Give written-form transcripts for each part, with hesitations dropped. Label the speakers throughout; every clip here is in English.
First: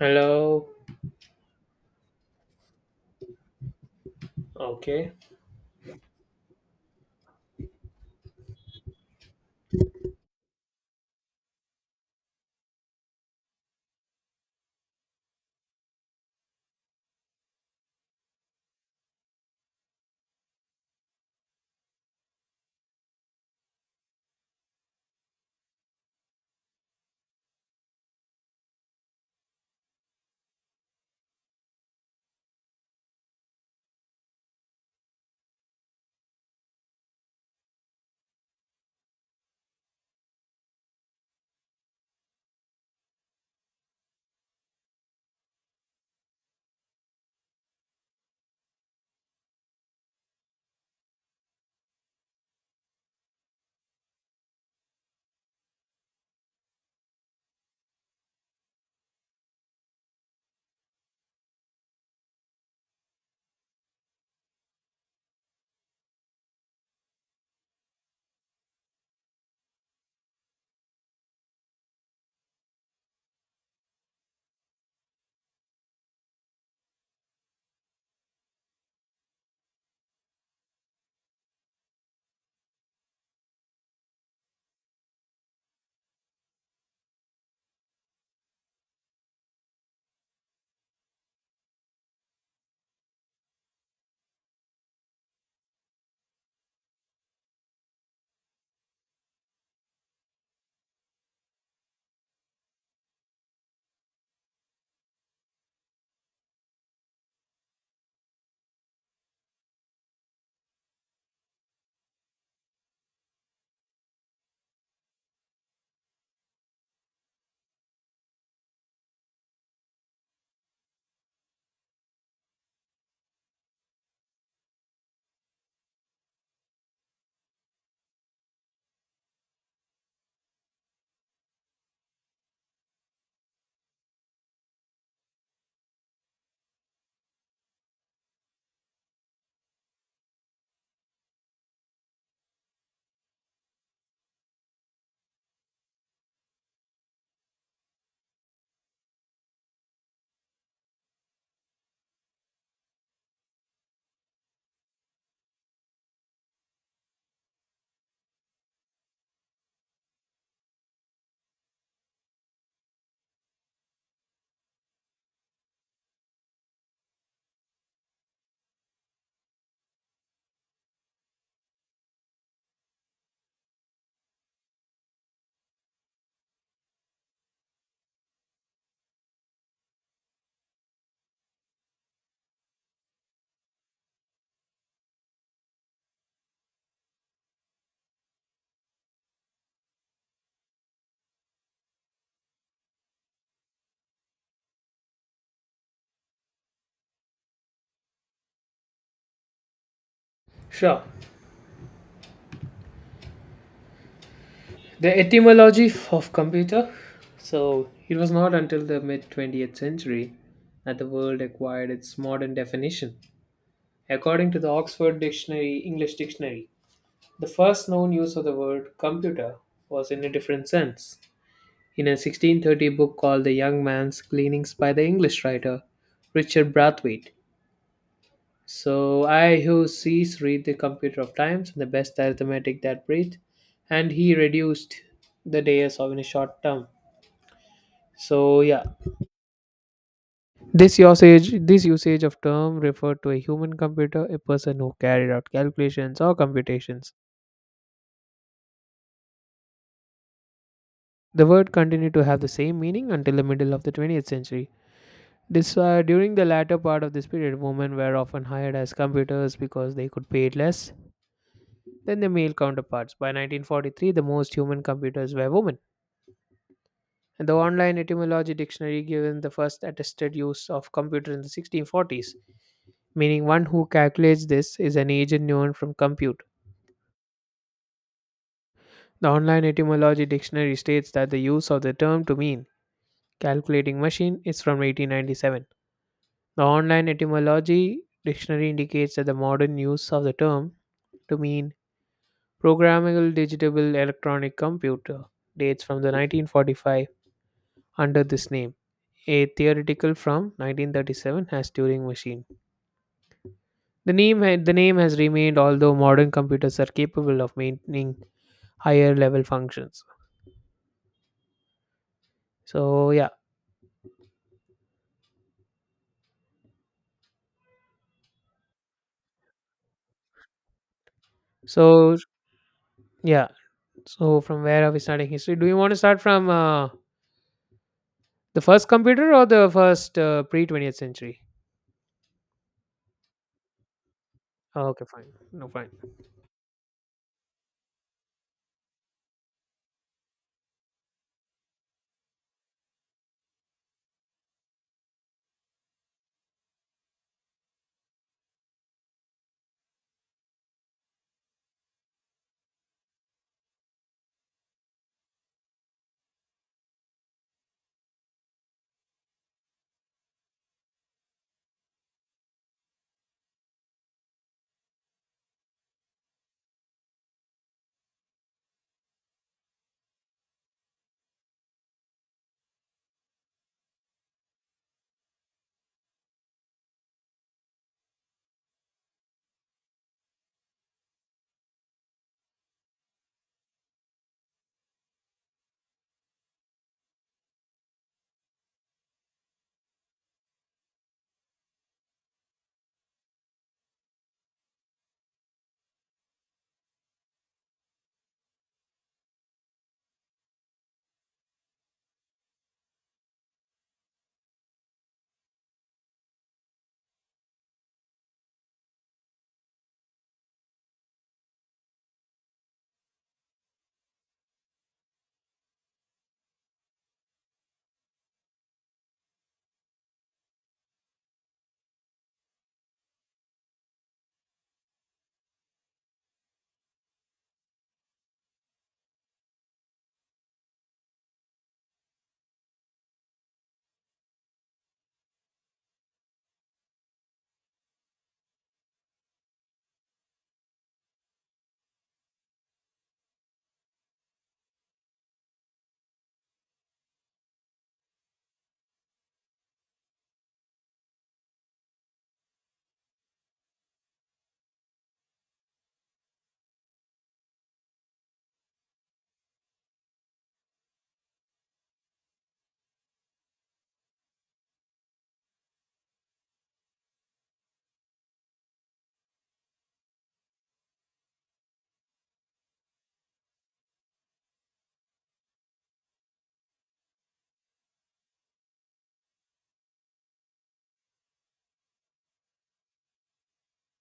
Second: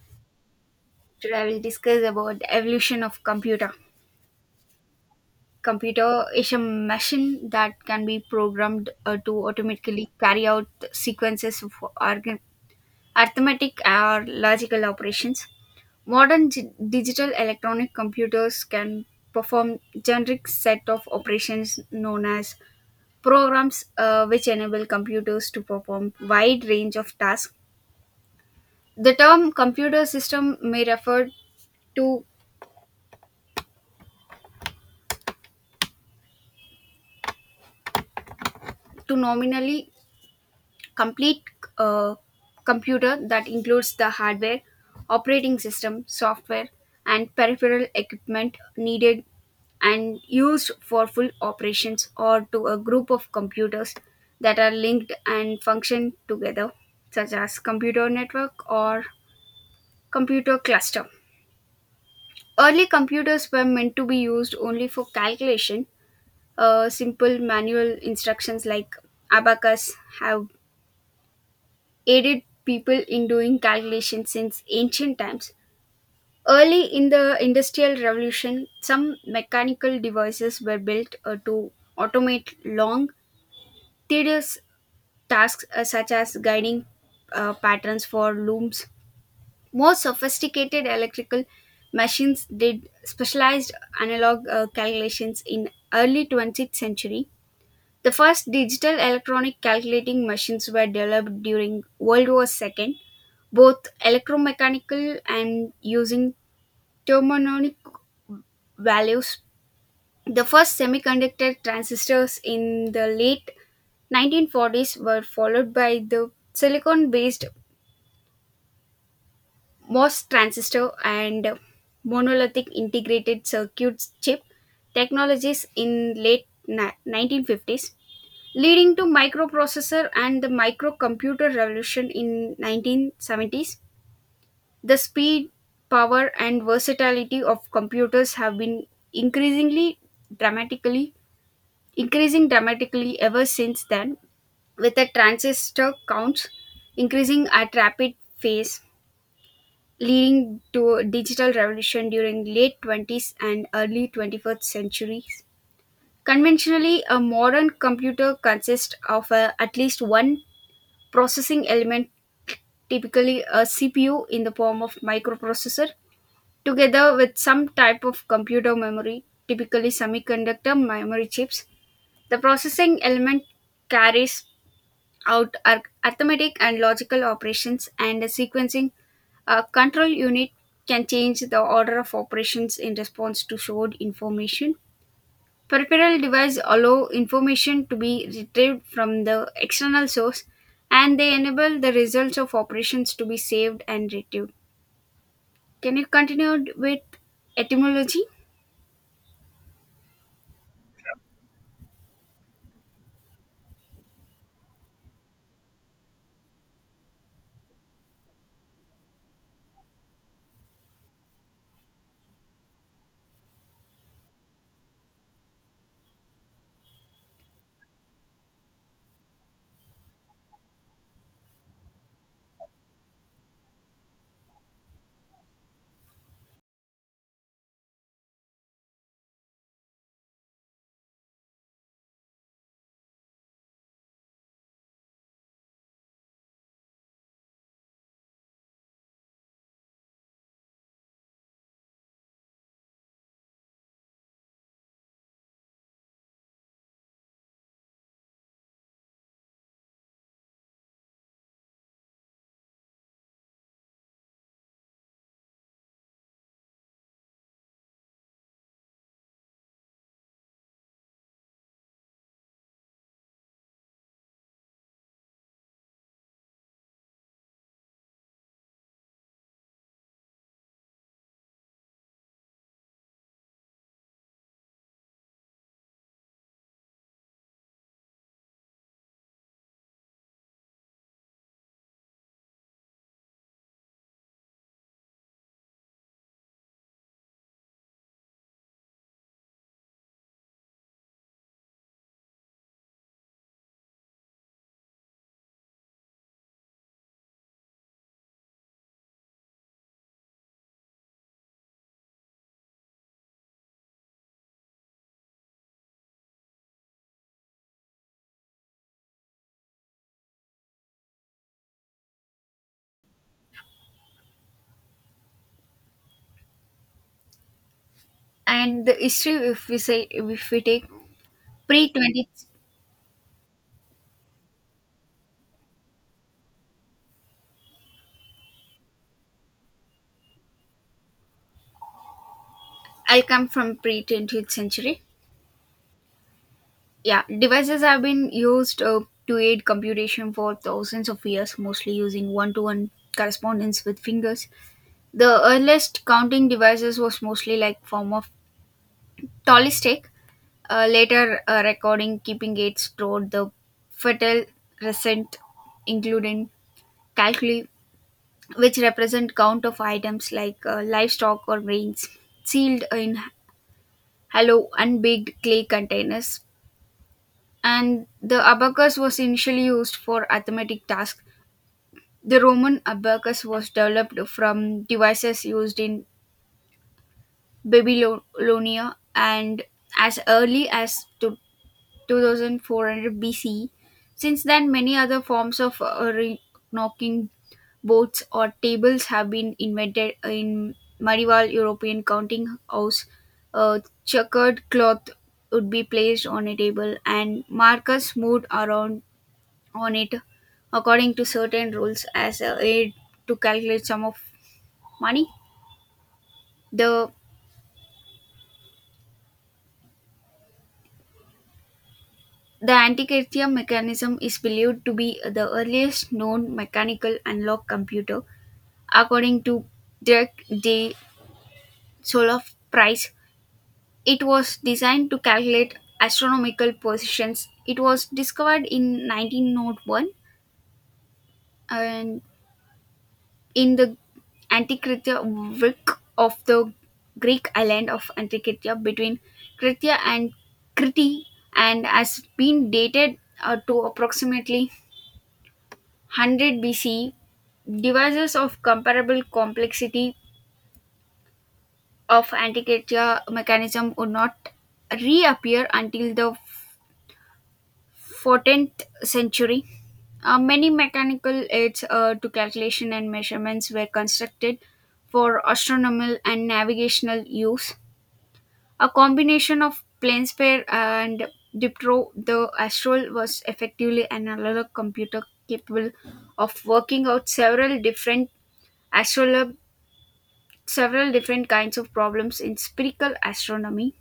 Speaker 1: Hello.
Speaker 2: Today I will discuss about the evolution of computer.
Speaker 1: Okay.
Speaker 2: Computer is a machine that can be programmed to automatically carry out sequences of arithmetic or logical operations. Modern digital electronic computers can perform generic set of operations known as programs which enable computers to perform wide range of tasks. The term computer system may refer to to nominally complete uh, computer that includes the hardware, operating system, software, and peripheral equipment needed and used for full operations or to a group of computers that are linked and function together, such as computer network or computer cluster. Early computers were meant to be used only for calculation. Simple manual instructions like abacus have aided people in doing calculations since ancient times. Early in the Industrial Revolution, some mechanical devices were built to automate long, tedious tasks such as guiding patterns for looms. More sophisticated electrical machines did specialized analog calculations in early 20th century. The first digital electronic calculating machines were developed during World War II, both electromechanical and using thermonic values. The first semiconductor transistors in the late 1940s were followed by the silicon based MOS transistor and monolithic integrated circuits chip technologies in late 1950s, leading to microprocessor and the microcomputer revolution in 1970s. The speed, power, and versatility of computers have been increasingly dramatically increasing dramatically ever since then, with the transistor counts increasing at rapid pace, leading to a digital revolution during late 20th and early 21st centuries. Conventionally, a modern computer consists of at least one processing element, typically a CPU in the form of microprocessor. Together with some type of computer memory, typically semiconductor memory chips, the processing element carries out arithmetic and logical operations, and the sequencing control unit can change the order of operations in response to stored information. Peripheral devices allow information to be retrieved from the external source and they enable the results of operations to be saved and retrieved. Can you continue with etymology?
Speaker 1: Sure. The etymology of computer. So, it was not until the mid 20th century that the word acquired its modern definition. According to the Oxford Dictionary, English Dictionary, the first known use of the word computer was in a different sense. In a 1630 book called The Young Man's Gleanings by the English writer Richard Brathwaite, "So I who sees read the computer of times and the best arithmetic that breathe, and he reduced the days of in a short term." So yeah, this usage of term referred to a human computer, a person who carried out calculations or computations. The word continued to have the same meaning until the middle of the 20th century. This During the latter part of this period, women were often hired as computers because they could pay less than their male counterparts. By 1943, the most human computers were women. The online etymology dictionary given the first attested use of computer in the 1640s, meaning one who calculates this is an agent known from compute. The online etymology dictionary states that the use of the term to mean calculating machine is from 1897. The online etymology dictionary indicates that the modern use of the term to mean programmable digital electronic computer dates from the 1945 under this name. A theoretical from 1937 as Turing machine. The name the name has remained, although modern computers are capable of maintaining higher level functions. So yeah,
Speaker 2: And the history, if we say, if we take pre
Speaker 1: so
Speaker 2: 20th,
Speaker 1: yeah, so from where are we starting history? Do you want to start from the first computer or the first pre 20th century?
Speaker 2: I will come from pre 20th
Speaker 1: Oh,
Speaker 2: century.
Speaker 1: okay, fine, no fine.
Speaker 2: Yeah, devices have been used to aid computation for thousands of years, mostly using one-to-one correspondence with fingers. The earliest counting devices was mostly like form of talistic. Later, recording keeping aids stored the fetal recent, including calculi which represent count of items like livestock or grains sealed in hollow unbaked clay containers. And the abacus was initially used for arithmetic tasks. The Roman abacus was developed from devices used in Babylonia, and as early as to 2400 BC. Since then, many other forms of knocking boats or tables have been invented in medieval European counting house. A checkered cloth would be placed on a table and markers moved around on it according to certain rules as a aid to calculate sum of money. The the Antikythera mechanism is believed to be the earliest known mechanical unlock computer. According to Dirk de Soloff Price, it was designed to calculate astronomical positions. It was discovered in 1901 and in the Antikythera Vik of the Greek island of Antikythera between Krithia and Crete, and has been dated to approximately 100 BCE. Devices of comparable complexity of Antarctica mechanism would not reappear until the 14th century. Many mechanical aids to calculation and measurements were constructed for astronomical and navigational use. A combination of PlaneSphere and Diptro, the Astral was effectively an analog computer capable of working out astrolab- several different kinds of problems in spherical astronomy.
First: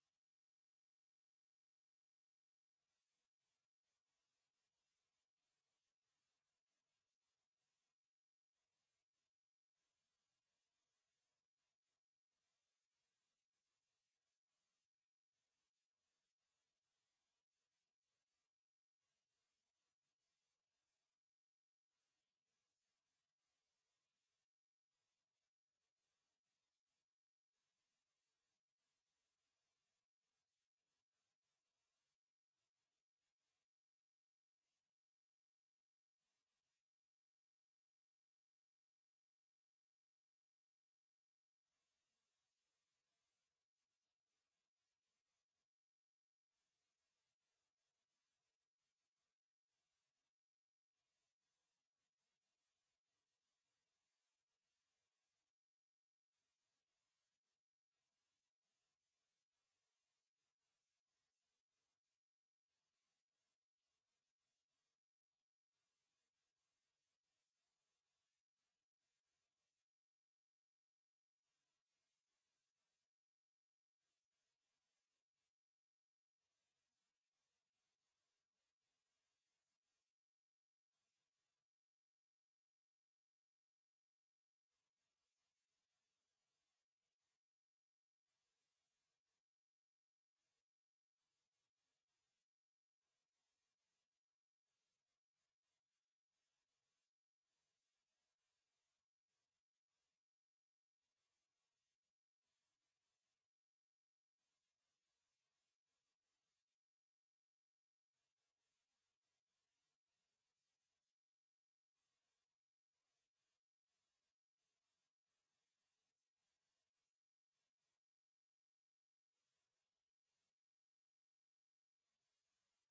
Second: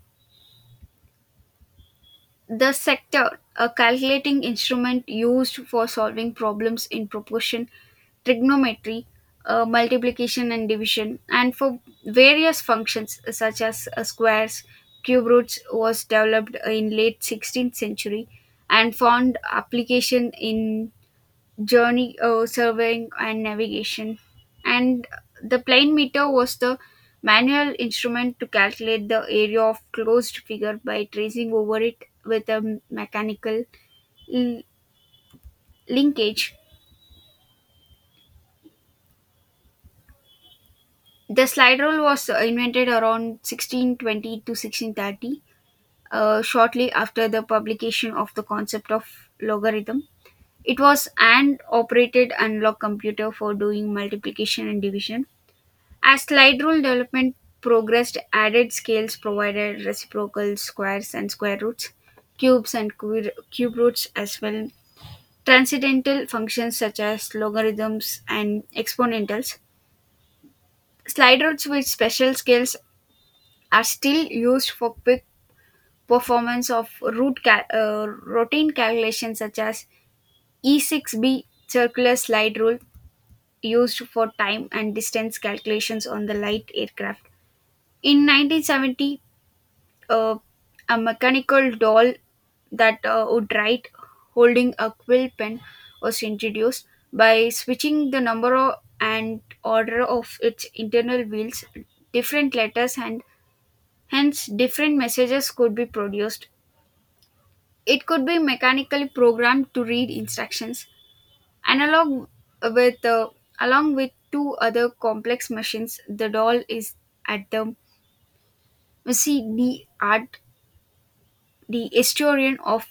Speaker 2: The sector, a calculating instrument used for solving problems in proportion, trigonometry, multiplication and division, and for various functions such as squares, cube roots, was developed in late 16th century and found application in journey surveying and navigation. And the plane meter was the manual instrument to calculate the area of closed figure by tracing over it with a mechanical l- linkage. The slide rule was invented around 1620 to 1630, shortly after the publication of the concept of logarithm. It was an operated analog computer for doing multiplication and division. As slide rule development progressed, added scales provided reciprocal squares and square roots, cubes and cube roots as well. Transcendental functions such as logarithms and exponentials. Slide roots with special scales are still used for quick performance of routine calculations such as E6B circular slide rule used for time and distance calculations on the light aircraft. In 1970, uh, a mechanical doll that would write holding a quill pen was introduced. By switching the number and order of its internal wheels, different letters and hence different messages could be produced. It could be mechanically programmed to read instructions analog with along with two other complex machines. The doll is at the Messi D art, the historian of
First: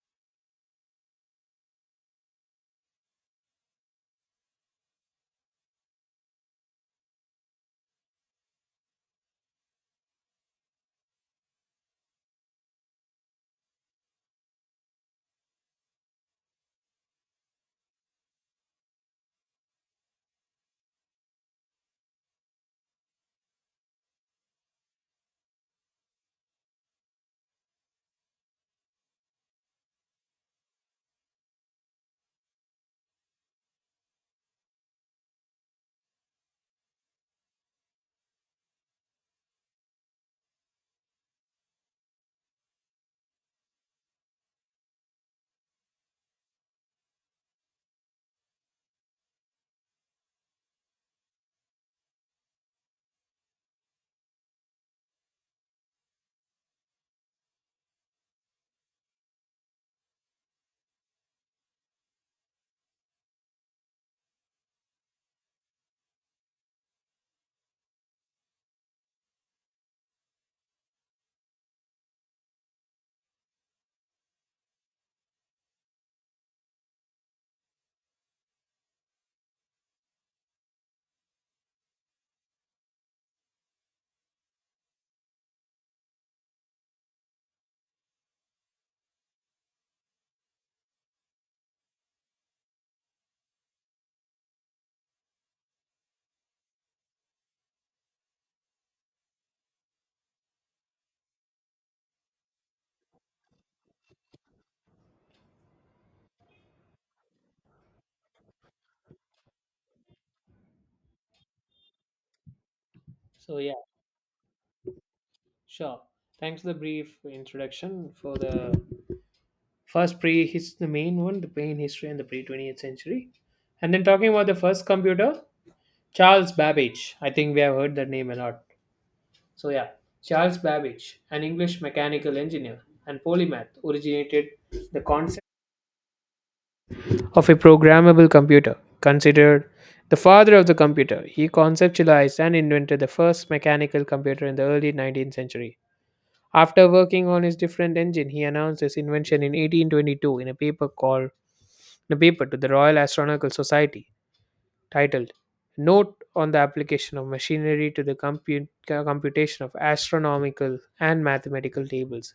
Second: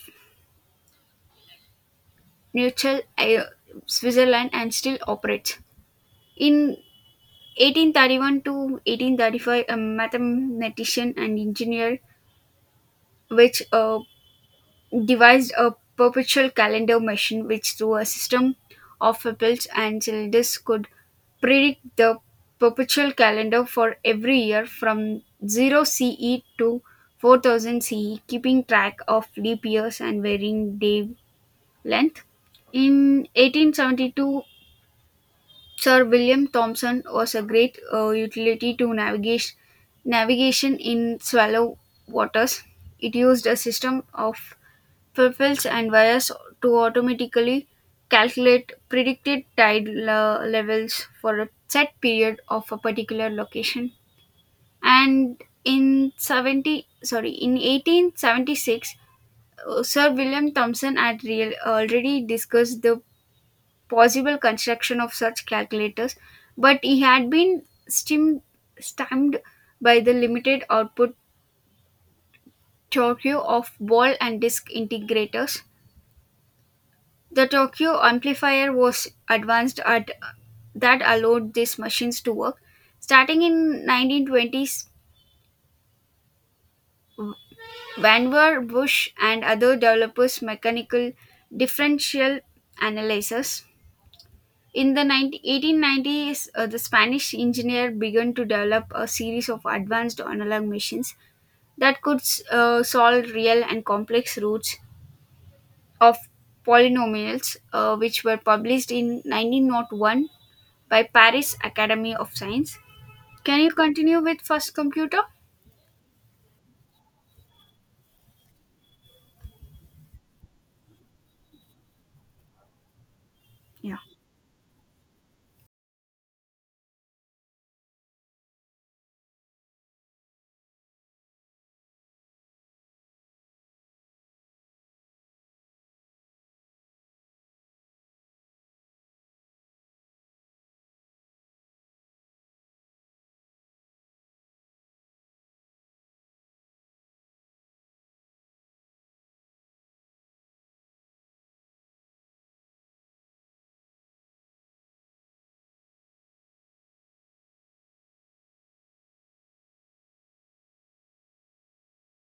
Speaker 2: neutral Switzerland, and still operates. In 1831 to 1835, a mathematician and engineer which devised a perpetual calendar machine which through a system of pebbles and cylinders could predict the perpetual calendar for every year from 0 CE to 4000 CE, keeping track of leap years and varying day length. In 1872, Sir William Thomson was a great utility to navigation, in shallow waters. It used a system of propels and wires to automatically calculate predicted tide levels for a set period of a particular location. And in 70, sorry, in 1876, Sir William Thomson had already discussed the possible construction of such calculators, but he had been stim- stymied by the limited output torque of ball and disk integrators. The Tokyo amplifier was advanced at that allowed these machines to work. Starting in 1920s, Vannevar Bush and other developers mechanical differential analysis. In the 1890s, the Spanish engineer began to develop a series of advanced analog machines that could solve real and complex roots of polynomials, which were published in 1901 by Paris Academy of Science.
Speaker 1: So
Speaker 2: Can you
Speaker 1: yeah,
Speaker 2: continue with first computer?
Speaker 1: sure. Thanks for the brief introduction for the first pre his the main one, the main history and the pre 20th century, and
Speaker 2: Yeah.
Speaker 1: then talking about the first computer, Charles Babbage. I think we have heard that name a lot. So, yeah, Charles Babbage, an English mechanical engineer and polymath, originated the concept of a programmable computer. Considered the father of the computer, he conceptualized and invented the first mechanical computer in the early 19th century. After working on his different engine, he announced his invention in 1822 in a paper to the Royal Astronomical Society titled "Note on the Application of Machinery to the Computation of Astronomical and Mathematical Tables."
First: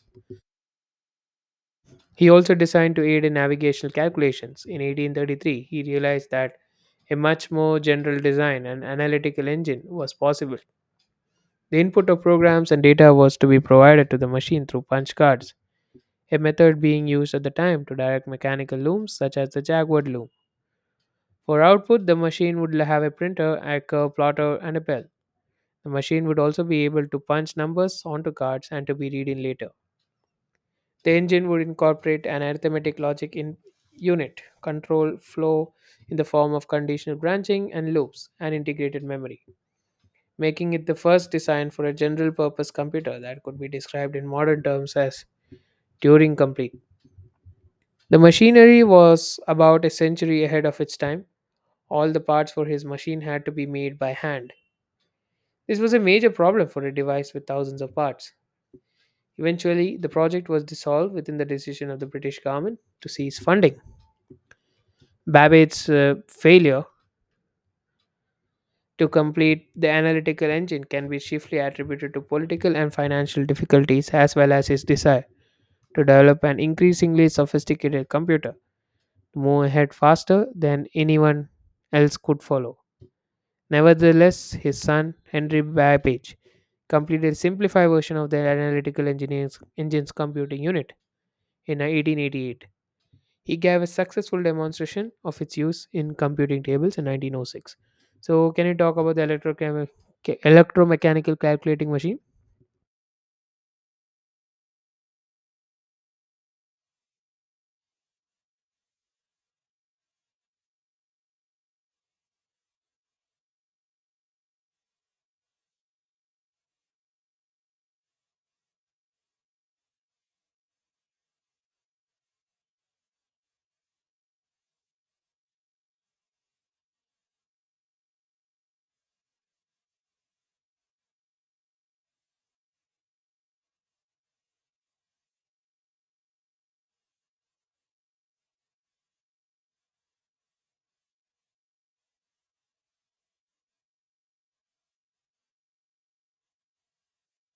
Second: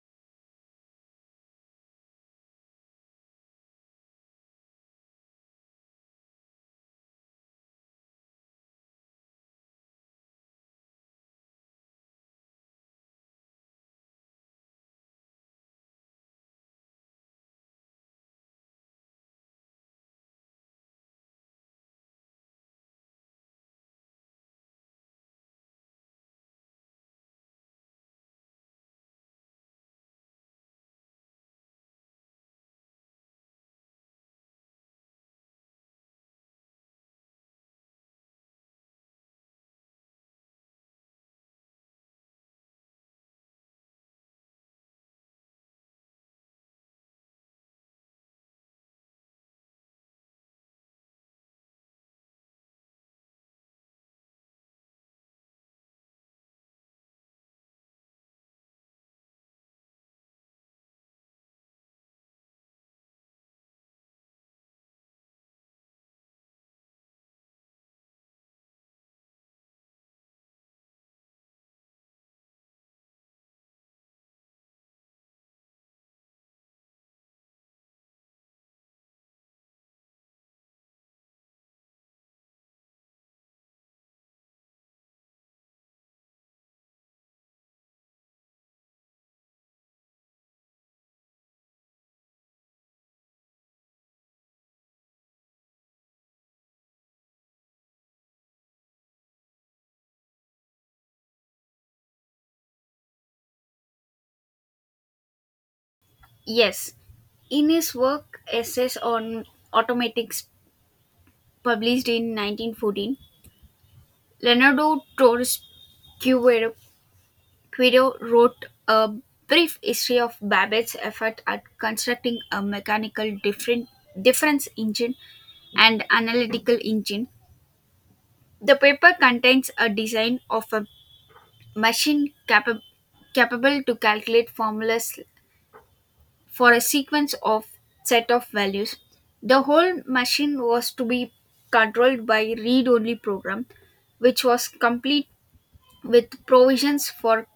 Speaker 1: He also designed to aid in navigational calculations. In 1833, he realized that a much more general design and analytical engine was possible. The input of programs and data was to be provided to the machine through punch cards, a method being used at the time to direct mechanical looms such as the Jaguar loom. For output, the machine would have a printer, a curve plotter, and a bell. The machine would also be able to punch numbers onto cards and to be read in later. The engine would incorporate an arithmetic logic in unit control flow in the form of conditional branching and loops and integrated memory, making it the first design for a general purpose computer that could be described in modern terms as Turing complete. The machinery was about a century ahead of its time. All the parts for his machine had to be made by hand. This was a major problem for a device with thousands of parts. Eventually, the project was dissolved within the decision of the British government to cease funding. Babbage's failure to complete the analytical engine can be chiefly attributed to political and financial difficulties, as well as his desire to develop an increasingly sophisticated computer to move ahead faster than anyone else could follow. Nevertheless, his son, Henry Babbage, completed a simplified version of the analytical engine's computing unit in 1888. He gave a successful demonstration of its use in computing tables in 1906. So, can you talk about the electromechanical calculating machine?
Speaker 2: Yes. In his work Essays on Automatics, published in 1914, Leonardo Torres Quero Quiddo wrote a brief history of Babbage's effort at constructing a mechanical difference engine and analytical engine. The paper contains a design of a machine capable to calculate formulas for a sequence of set of values. The whole machine was to be controlled by read-only program, which was complete with provisions for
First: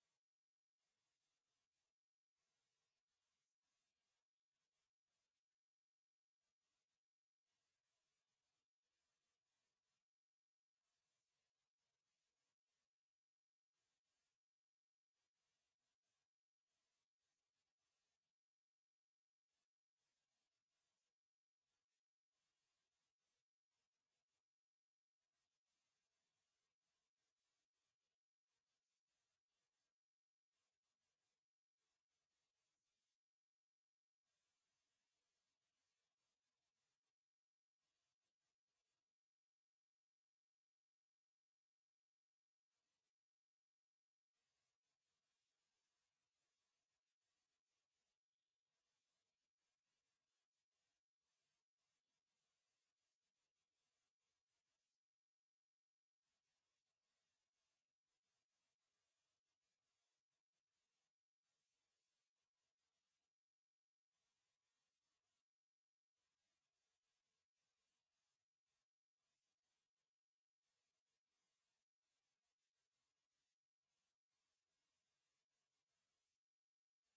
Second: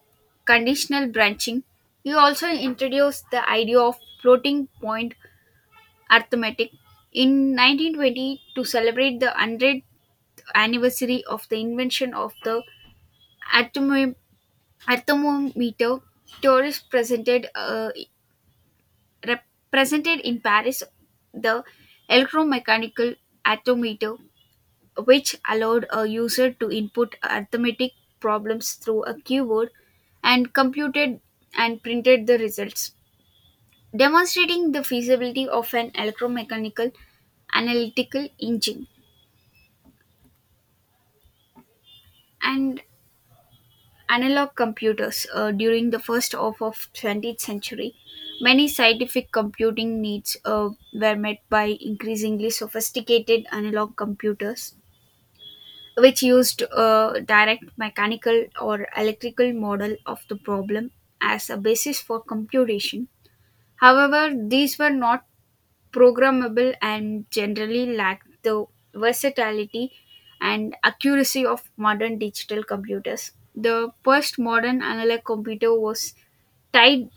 Speaker 2: conditional branching. He also introduced the idea of floating point arithmetic in 1920 to celebrate the 100th anniversary of the invention of the atom- atomometer. Tourists presented represented in Paris the electromechanical atomometer, which allowed a user to input arithmetic problems through a keyboard and computed and printed the results, demonstrating the feasibility of an electromechanical analytical engine and analog computers during the first half of 20th century. Many scientific computing needs were met by increasingly sophisticated analog computers which used a direct mechanical or electrical model of the problem as a basis for computation. However, these were not programmable and generally lacked the versatility and accuracy of modern digital computers. The first modern analog computer was tide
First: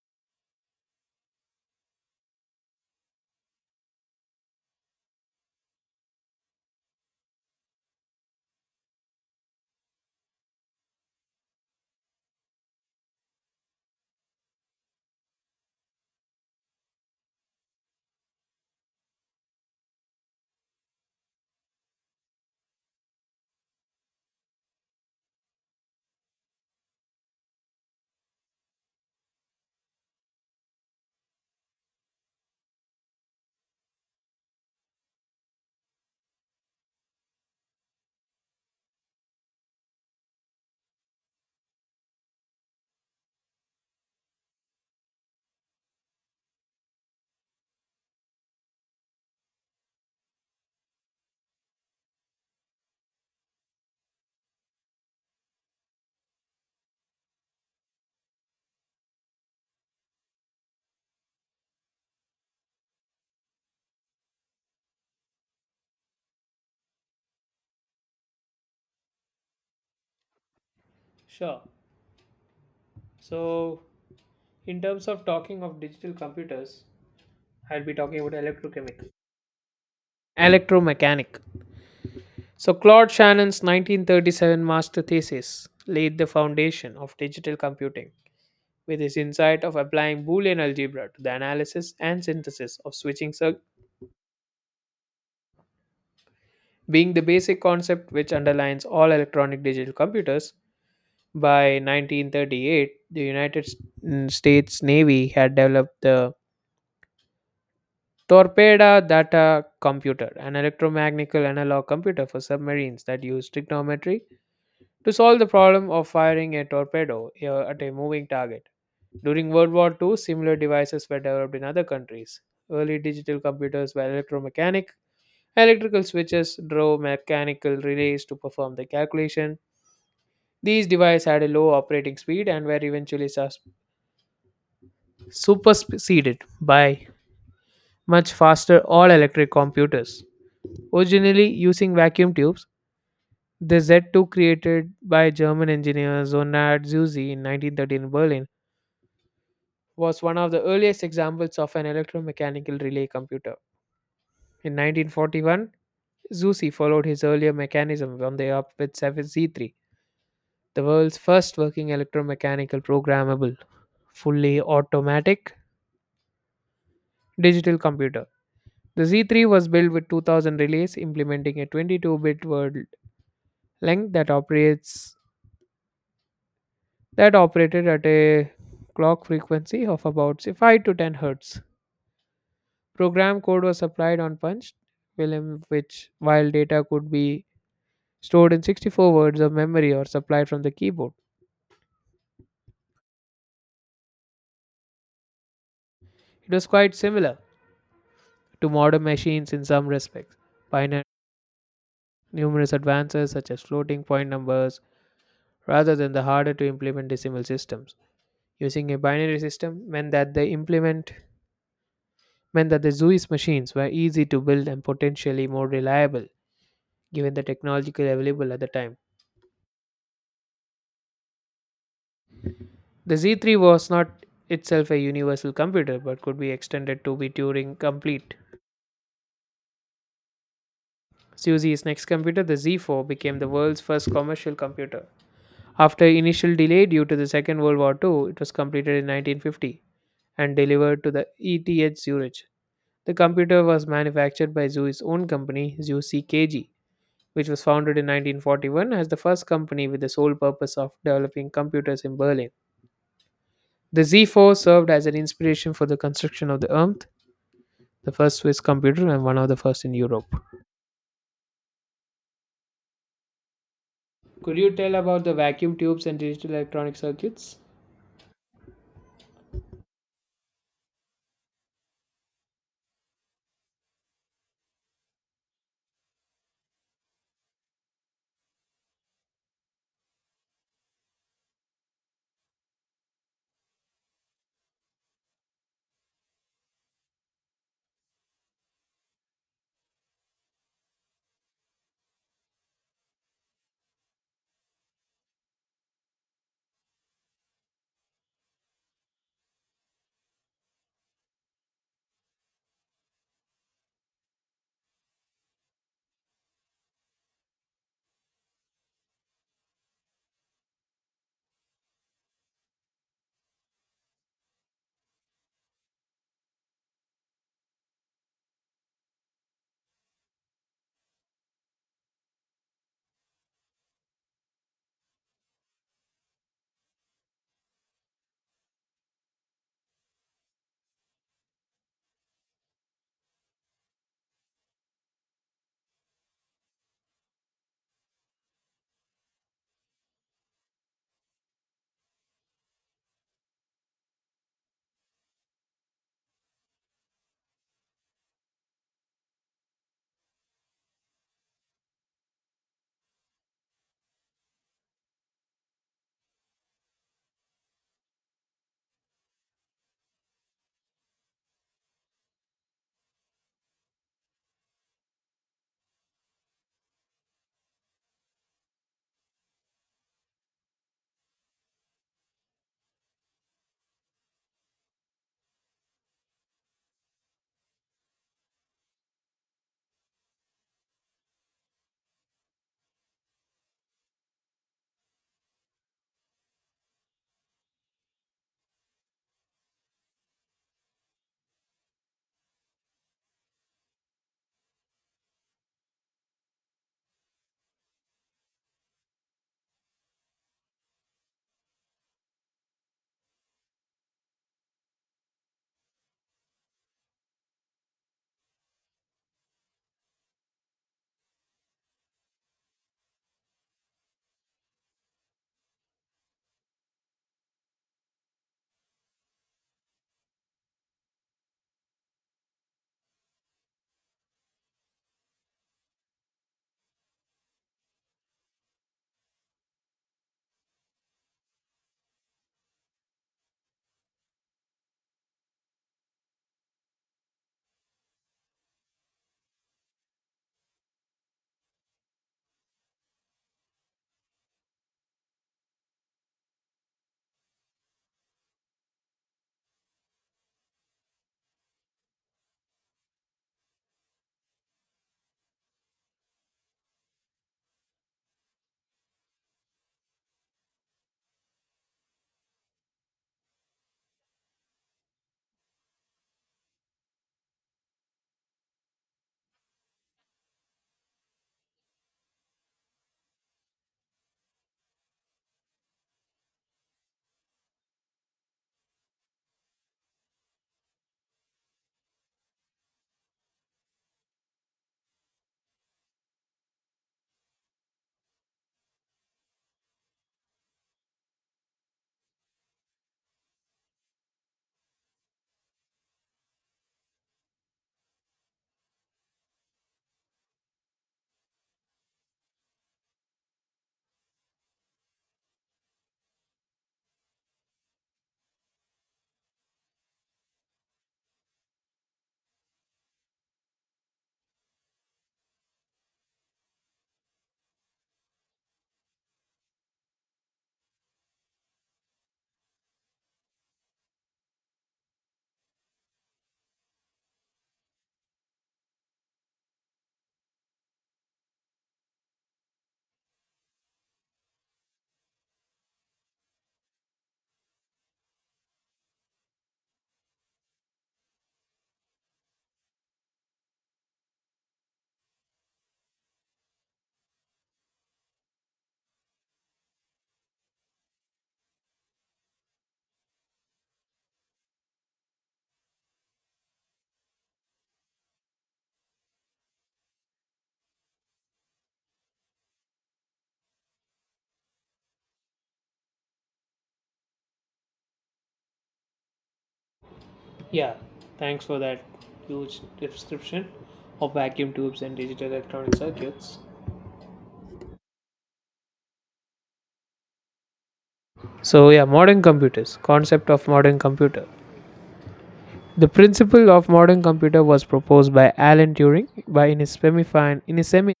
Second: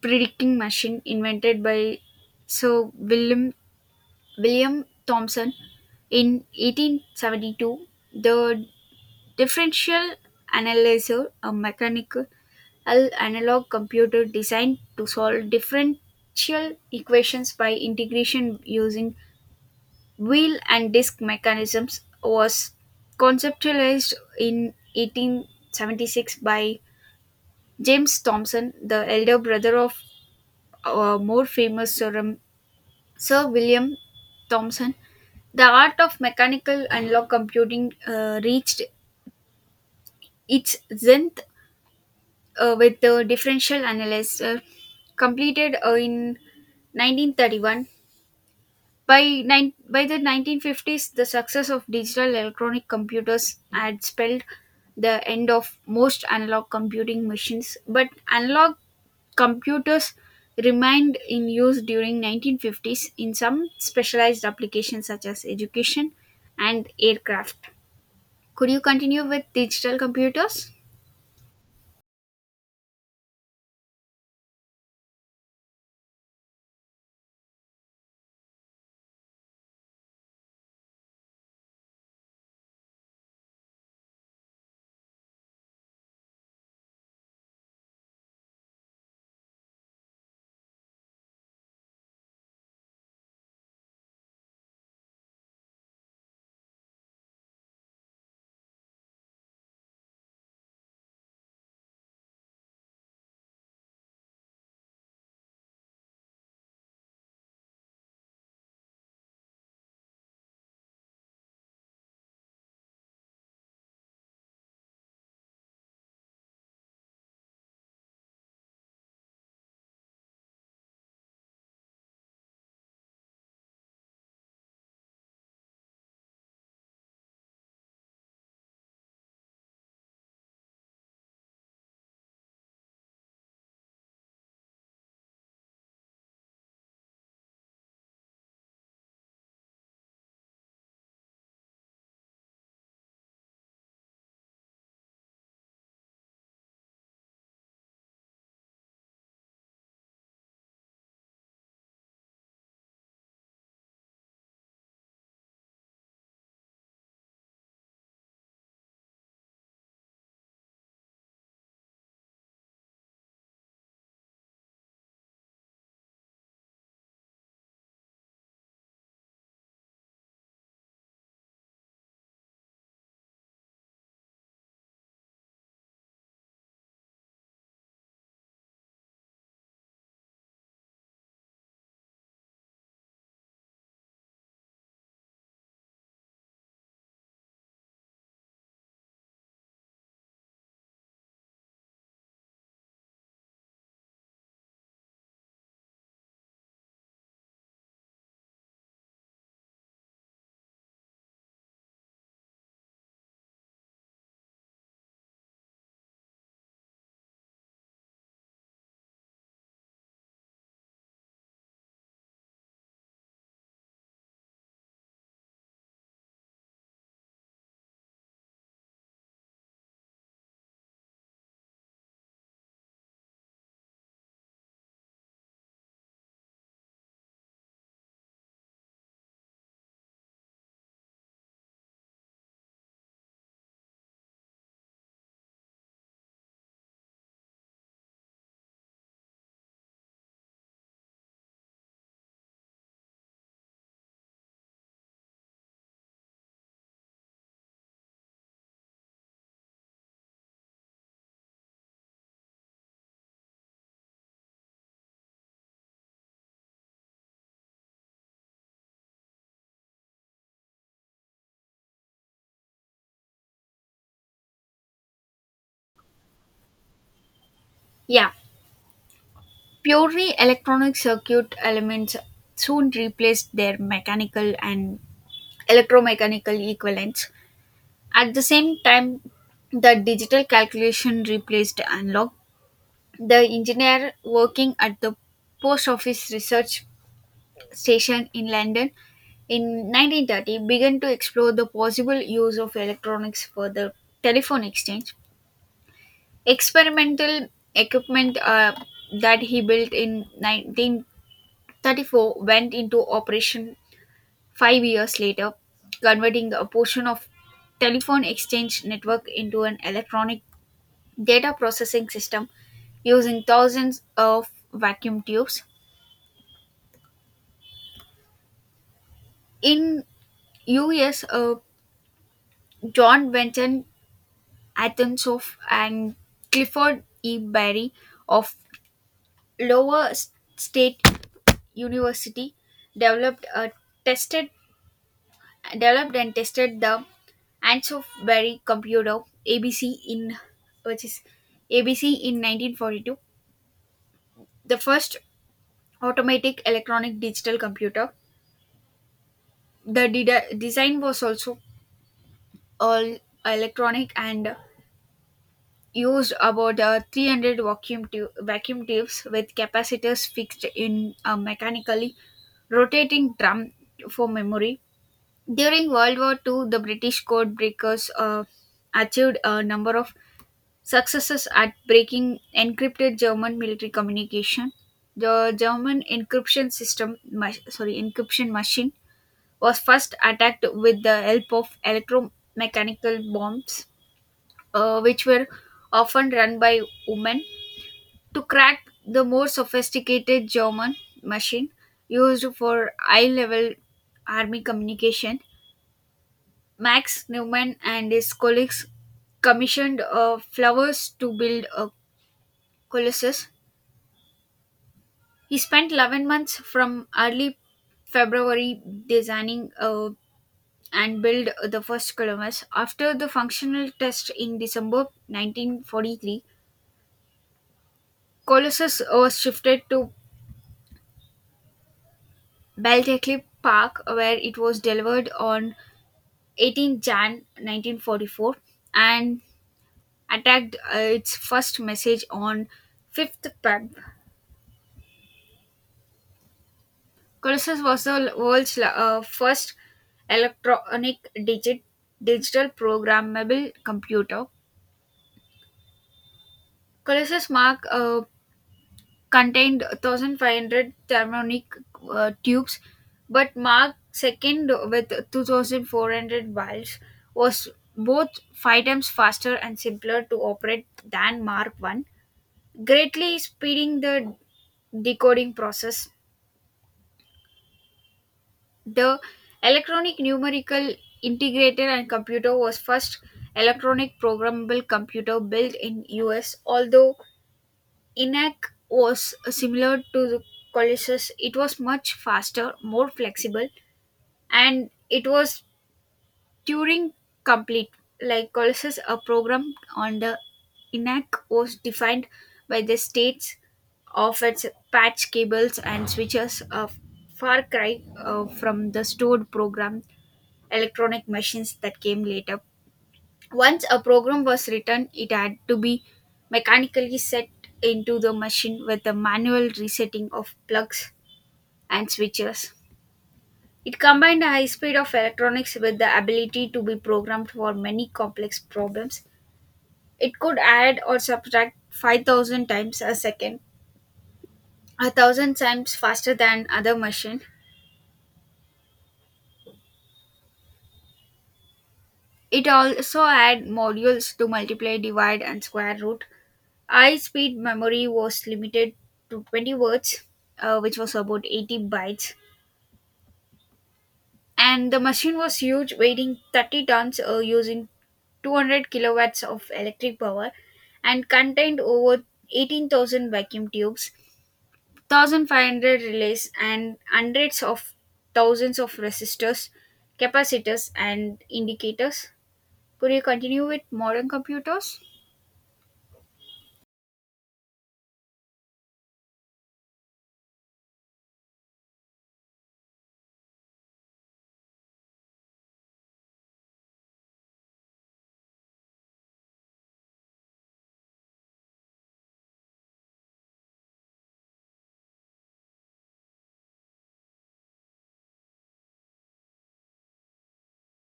Speaker 2: predicting machine invented by Sir William Thomson in 1872. The Differential analyzer, a mechanical analog computer designed to solve differential equations by integration using wheel and disk mechanisms, was conceptualized in 1876 by James Thomson, the elder brother of more famous Sir William Thomson. The art of mechanical analog computing reached its zenith with the differential analysis completed in 1931. By the 1950s, the success of digital electronic computers had spelled the end of most analog computing machines, but analog computers remained in use during 1950s in some specialized applications such as education and aircraft. Could you continue with digital computers?
Speaker 1: Sure. So, in terms of talking of digital computers, I'll be talking about electrochemical. Electromechanic. So, Claude Shannon's 1937 master thesis laid the foundation of digital computing with his insight of applying Boolean algebra to the analysis and synthesis of switching being the basic concept which underlines all electronic digital computers. By 1938, the United States Navy had developed the Torpedo Data Computer, an electromagnetical analog computer for submarines that used trigonometry to solve the problem of firing a torpedo at a moving target. During World War II, similar devices were developed in other countries. Early digital computers were electromechanic. Electrical switches drove mechanical relays to perform the calculation. These devices had a low operating speed and were eventually superseded by much faster all electric computers. Originally using vacuum tubes, the Z2 created by German engineer Zonard Zuse in 1913 in Berlin was one of the earliest examples of an electromechanical relay computer. In 1941, Zuse followed his earlier mechanism on the up with Z 3, the world's first working electromechanical programmable, fully automatic digital computer. The Z3 was built with 2000 relays, implementing a 22-bit word length that operated at a clock frequency of about say, 5 to 10 hertz. Program code was supplied on Punch, Wilhelm, which while data could be stored in 64 words of memory or supplied from the keyboard. It was quite similar to modern machines in some respects, pioneering numerous advances such as floating point numbers rather than the harder to implement decimal systems. Using a binary system meant that the Zeus machines were easy to build and potentially more reliable given the technological available at the time. The Z3 was not itself a universal computer but could be extended to be Turing complete. Suzy's next computer, the Z4, became the world's first commercial computer. After initial delay due to the Second World War two, it was completed in 1950 and delivered to the ETH Zurich. The computer was manufactured by Zhui's own company, Zhu CKG, which was founded in 1941 as the first company with the sole purpose of developing computers in Berlin. The Z4 served as an inspiration for the construction of the ERMT, the first Swiss computer and one of the first in Europe. Could you tell about the vacuum tubes and digital electronic circuits?
Speaker 2: Yeah. Purely electronic circuit elements soon replaced their mechanical and electromechanical equivalents. At the same time, the digital calculation replaced analog. The engineer working at the post office research station in London in 1930 began to explore the possible use of electronics for the telephone exchange. Experimental equipment that he built in 1934 went into operation 5 years later, converting a portion of telephone exchange network into an electronic data processing system using thousands of vacuum tubes. In US, John Benton Athensov and Clifford E. Berry of Lower State University developed a tested developed and tested the Ansofberry computer ABC in which is ABC in 1942, the first automatic electronic digital computer. The design was also all electronic and used about 300 vacuum tubes with capacitors fixed in a mechanically rotating drum for memory. During World War II, the British code breakers achieved a number of successes at breaking encrypted German military communication. The German encryption system, sorry, encryption machine was first attacked with the help of electromechanical bombs, which were often run by women. To crack the more sophisticated German machine used for high level army communication, Max Neumann and his colleagues commissioned flowers to build a colossus. He spent 11 months from early February designing and build the first Columbus. After the functional test in December 1943, Colossus was shifted to Belteclip Park, where it was delivered on 18 Jan 1944 and attacked its first message on 5th Feb. Colossus was the world's first electronic digit digital programmable computer. Colossus Mark contained 1,500 thermonic tubes, but Mark second with 2,400 valves was both five times faster and simpler to operate than Mark one, greatly speeding the decoding process. The electronic numerical integrator and computer was first electronic programmable computer built in US. Although ENAC was similar to the Colossus, it was much faster, more flexible, and it was Turing complete. Like Colossus, a program on the ENAC was defined by the states of its patch cables and switches, a far cry from the stored program electronic machines that came later. Once a program was written, it had to be mechanically set into the machine with a manual resetting of plugs and switches. It combined the high speed of electronics with the ability to be programmed for many complex problems. It could add or subtract 5,000 times a second, a thousand times faster than other machine. It also had modules to multiply, divide, and square root. I speed memory was limited to 20 words, which was about 80 bytes, and the machine was huge, weighing 30 tons, using 200 kilowatts of electric power, and contained over 18,000 vacuum tubes, 1,500 relays, and hundreds of thousands of resistors, capacitors, and indicators. Could you continue with modern computers?
Speaker 1: Yeah, thanks for that huge description of vacuum tubes and digital electronic circuits. So, yeah, modern computers, concept of modern computer. The principle of modern computer was proposed by Alan Turing by in his semi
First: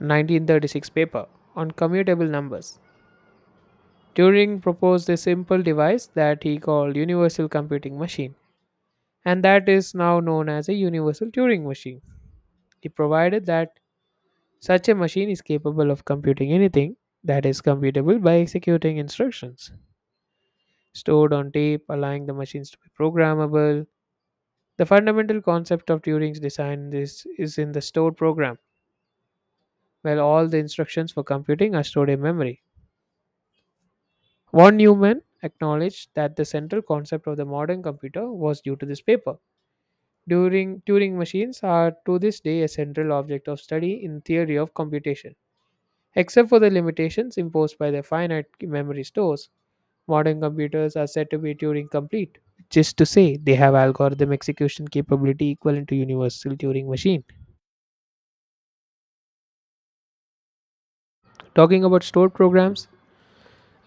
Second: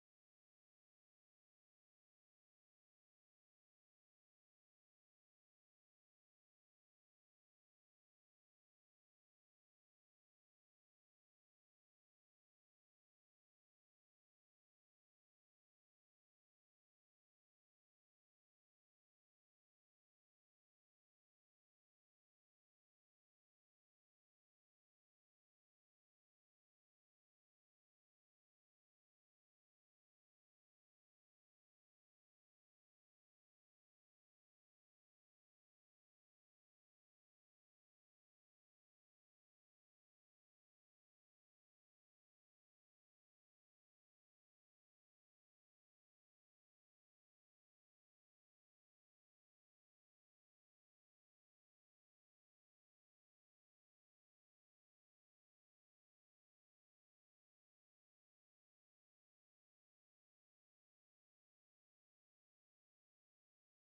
Speaker 1: 1936 paper on commutable numbers. Turing proposed a simple device that he called universal computing machine and that is now known as a universal Turing machine. He provided that such a machine is capable of computing anything that is computable by executing instructions stored on tape, allowing the machines to be programmable. The fundamental concept of Turing's design is in the stored program, where all the instructions for computing are stored in memory. Von Neumann acknowledged that the central concept of the modern computer was due to this paper. During Turing machines are to this day a central object of study in theory of computation. Except for the limitations imposed by their finite memory stores, modern computers are said to be Turing complete, which is to say they have algorithm execution capability equivalent to universal Turing machine. Talking about stored programs,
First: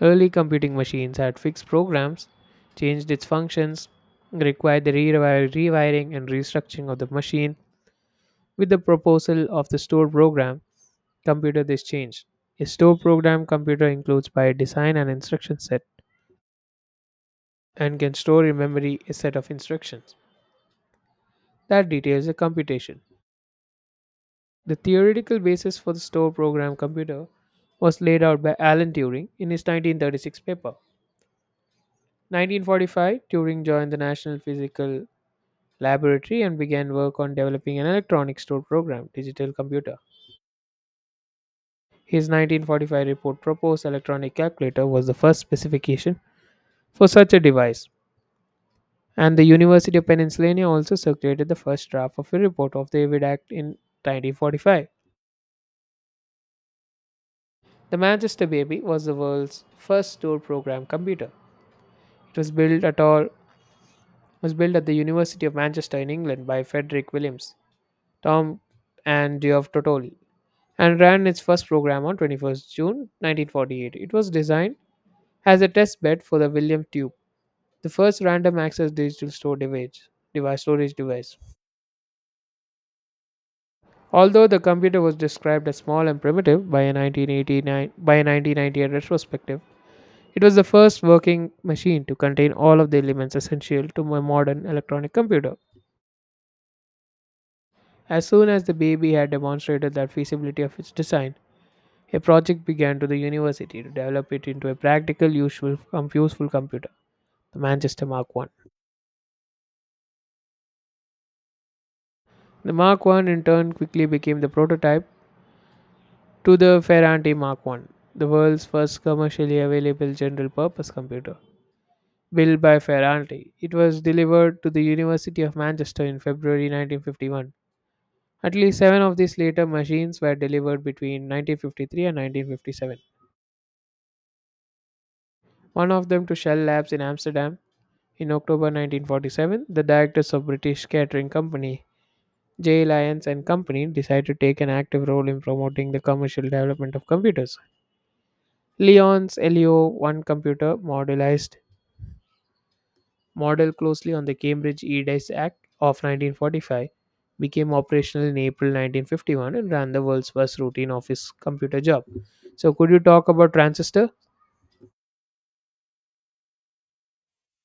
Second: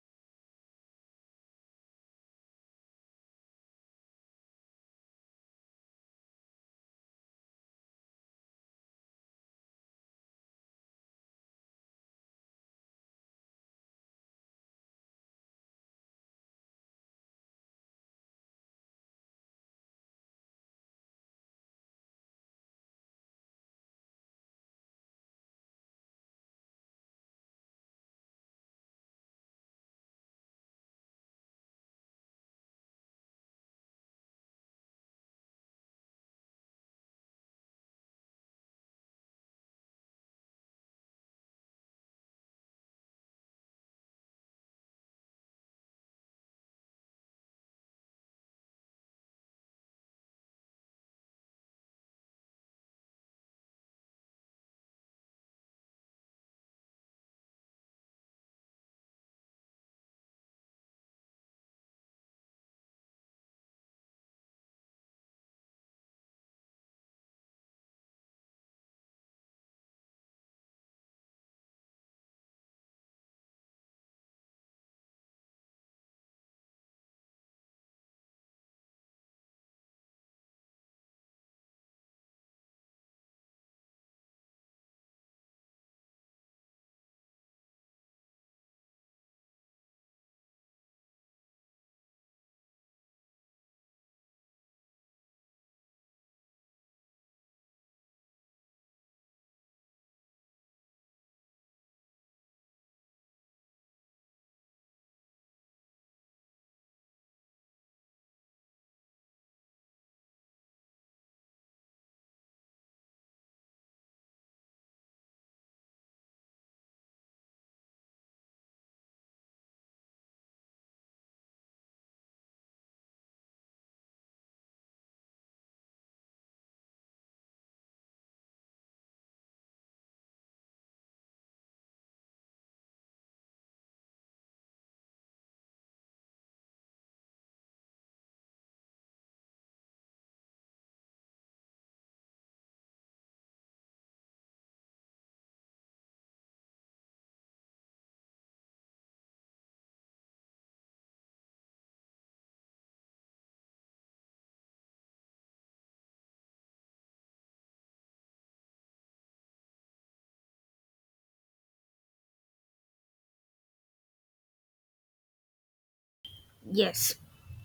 Speaker 1: early computing machines had fixed programs, changed its functions, required the rewiring and restructuring of the machine. With the proposal of the stored program, computer this changed. A stored program computer includes by design an instruction set and can store in memory a set of instructions that details the computation. The theoretical basis for the stored program computer was laid out by Alan Turing in his 1936 paper. 1945, Turing joined the National Physical laboratory and began work on developing an electronic store program, digital computer. His 1945 report proposed electronic calculator was the first specification for such a device. And the University of Pennsylvania also circulated the first draft of a report of the Avid Act in 1945. The Manchester Baby was the world's first store program computer. It was built at all was built at the University of Manchester in England by Frederick Williams, Tom and Geoff Totoli, and ran its first program on 21st June 1948. It was designed as a test bed for the William Tube, the first random access digital store device, device storage device. Although the computer was described as small and primitive by a 1989 by a 1998 retrospective, it was the first working machine to contain all of the elements essential to a modern electronic computer. As soon as the baby had demonstrated the feasibility of its design, a project began to the university to develop it into a practical, useful, useful computer. The Manchester Mark I. The Mark I, in turn, quickly became the prototype to the Ferranti Mark I, the world's first commercially available general purpose computer. Built by Ferranti, it was delivered to the University of Manchester in February 1951. At least seven of these later machines were delivered between 1953 and 1957. One of them to Shell Labs in Amsterdam in October 1947. The directors of British Catering Company Jay Lyons and company decided to take an active role in promoting the commercial development of computers. Lyons' LEO-1 computer model closely on the Cambridge EDIS Act of 1945, became operational in April 1951, and ran the world's first routine office computer job. So, could you talk about transistor?
Speaker 2: Yes,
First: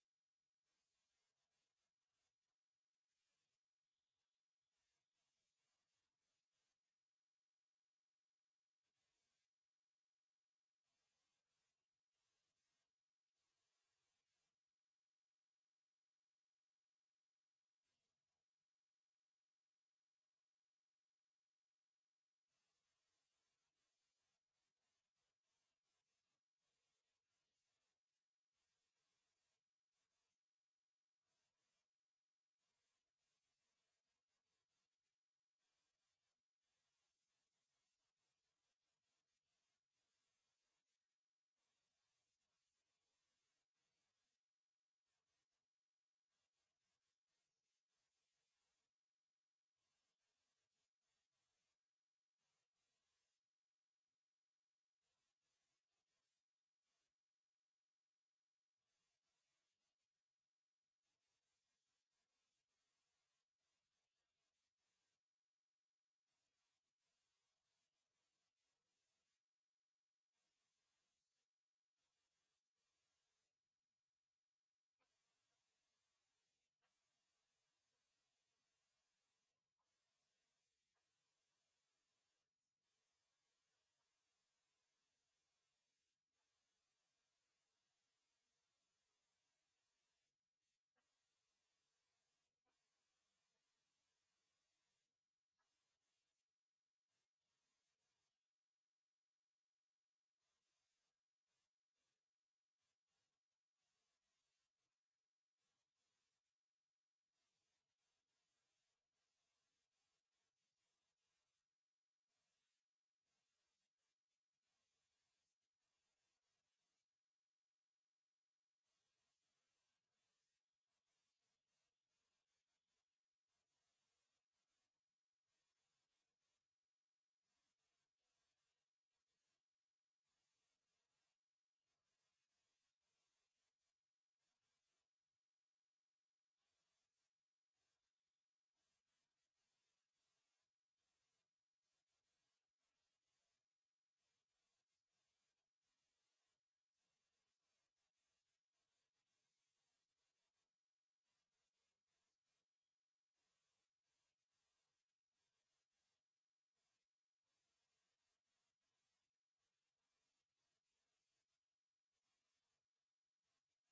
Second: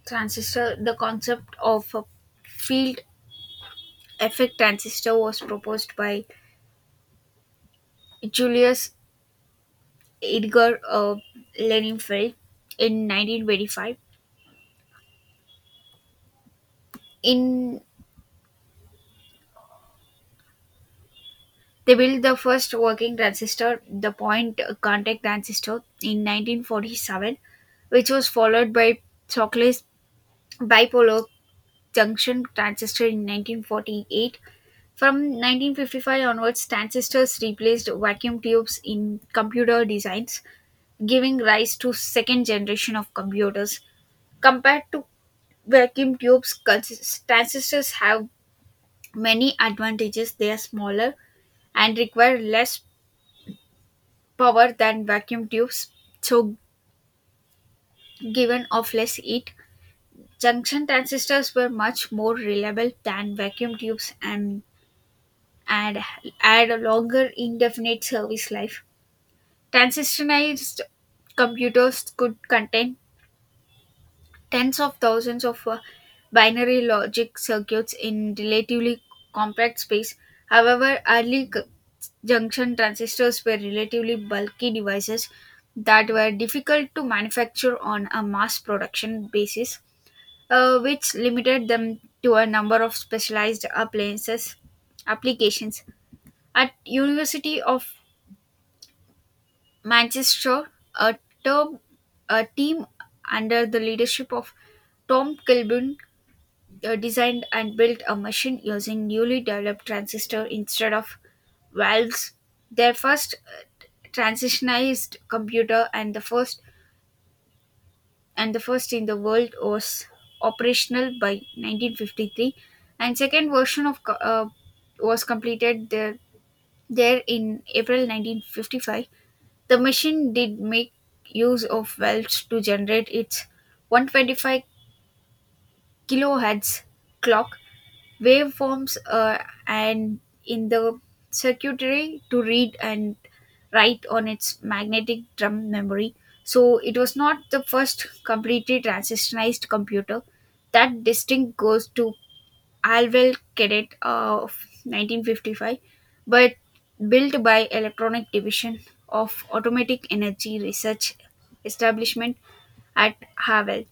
Speaker 2: transistor, the concept of a field effect transistor was proposed by Julius Edgar Lenenfeld in 1925. In they built the first working transistor, the point contact transistor, in 1947, which was followed by Shockley's bipolar junction transistor in 1948. From 1955 onwards, transistors replaced vacuum tubes in computer designs, giving rise to second generation of computers. Compared to transistors have many advantages. They are smaller and require less power than vacuum tubes, so given off less heat. Junction transistors were much more reliable than vacuum tubes, and had a longer indefinite service life. Transistorized computers could contain tens of thousands of binary logic circuits in relatively compact space. However, junction transistors were relatively bulky devices that were difficult to manufacture on a mass production basis, which limited them to a number of specialized appliances applications. At University of Manchester, a term a team under the leadership of Tom Kilburn designed and built a machine using newly developed transistor instead of valves. Their first transitionized computer, and the first in the world, was operational by 1953, and second version of was completed there in April 1955. The machine did make use of valves to generate its 125 kilohertz clock waveforms and in the circuitry to read and write on its magnetic drum memory. So it was not the first completely transistorized computer. That distinct goes to Alvel Cadet of 1955, but built by Electronic Division of Automatic Energy Research Establishment at Havel.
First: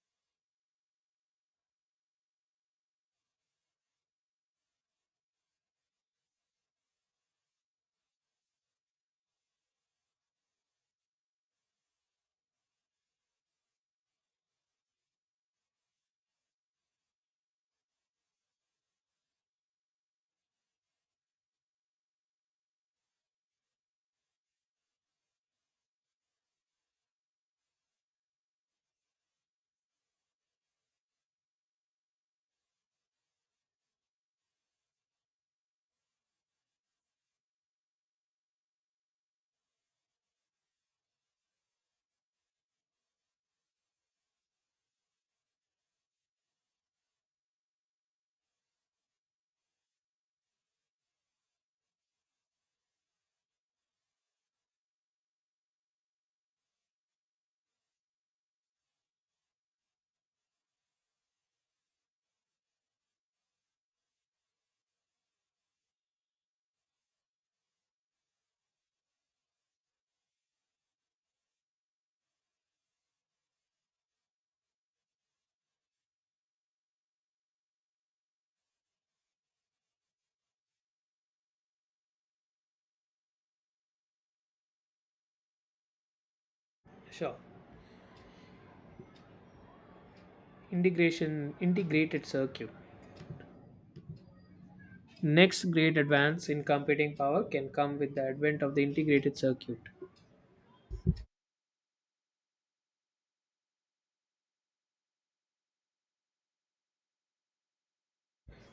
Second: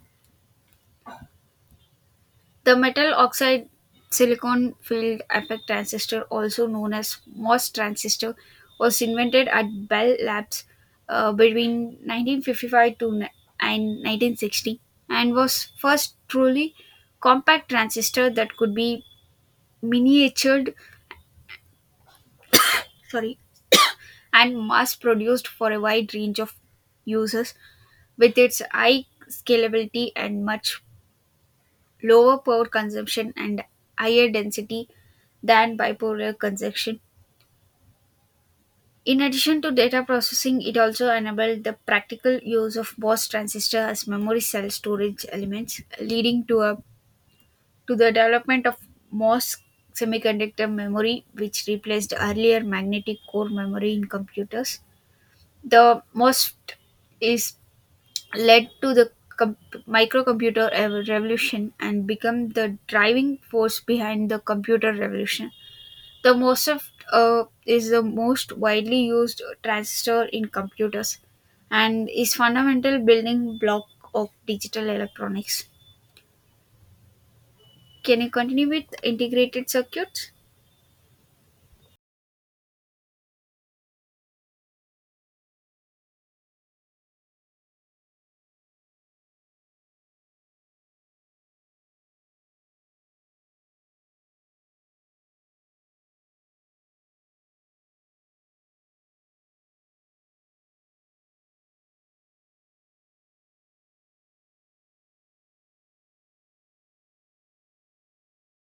Speaker 2: The metal oxide silicon field effect transistor, also known as MOS transistor, was invented at Bell Labs between 1955 and 1960 and was first truly compact transistor that could be miniatured sorry and mass produced for a wide range of uses, with its high scalability and much lower power consumption and higher density than bipolar consumption. In addition to data processing, it also enabled the practical use of Bose transistor as memory cell storage elements, leading to the development of Morse semiconductor memory, which replaced earlier magnetic core memory in computers. The most is led to the com- microcomputer revolution and become the driving force behind the computer revolution. The MOSFET is the most widely used transistor in computers and is fundamental building block of digital electronics. Can you continue with integrated circuits?
Speaker 1: Sure. Integration Integrated circuit. Next great advance in computing power can come with the advent of the integrated circuit.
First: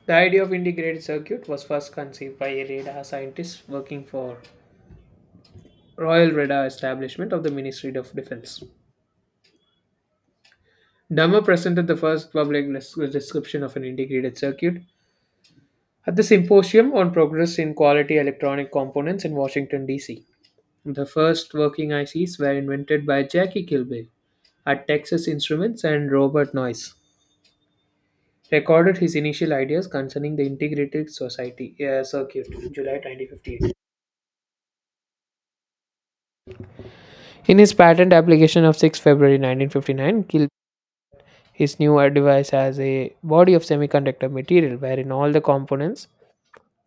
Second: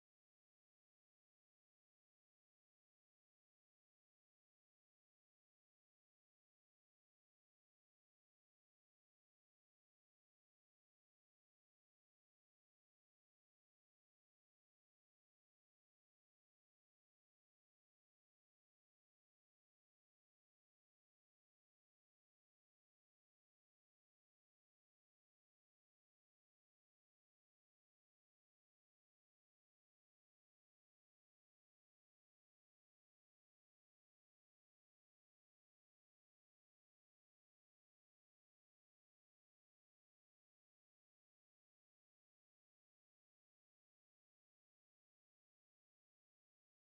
Speaker 1: The idea of integrated circuit was first conceived by a radar scientist working for Royal Radar Establishment of the Ministry of Defense. Dummer presented the first public description of an integrated circuit at the Symposium on Progress in Quality Electronic Components in Washington, D.C. The first working ICs were invented by Jackie Kilby at Texas Instruments and Robert Noyce. Recorded his initial ideas concerning the integrated society circuit, in July 2015. In his patent application of 6 February 1959, Gilb his new device as a body of semiconductor material wherein all the components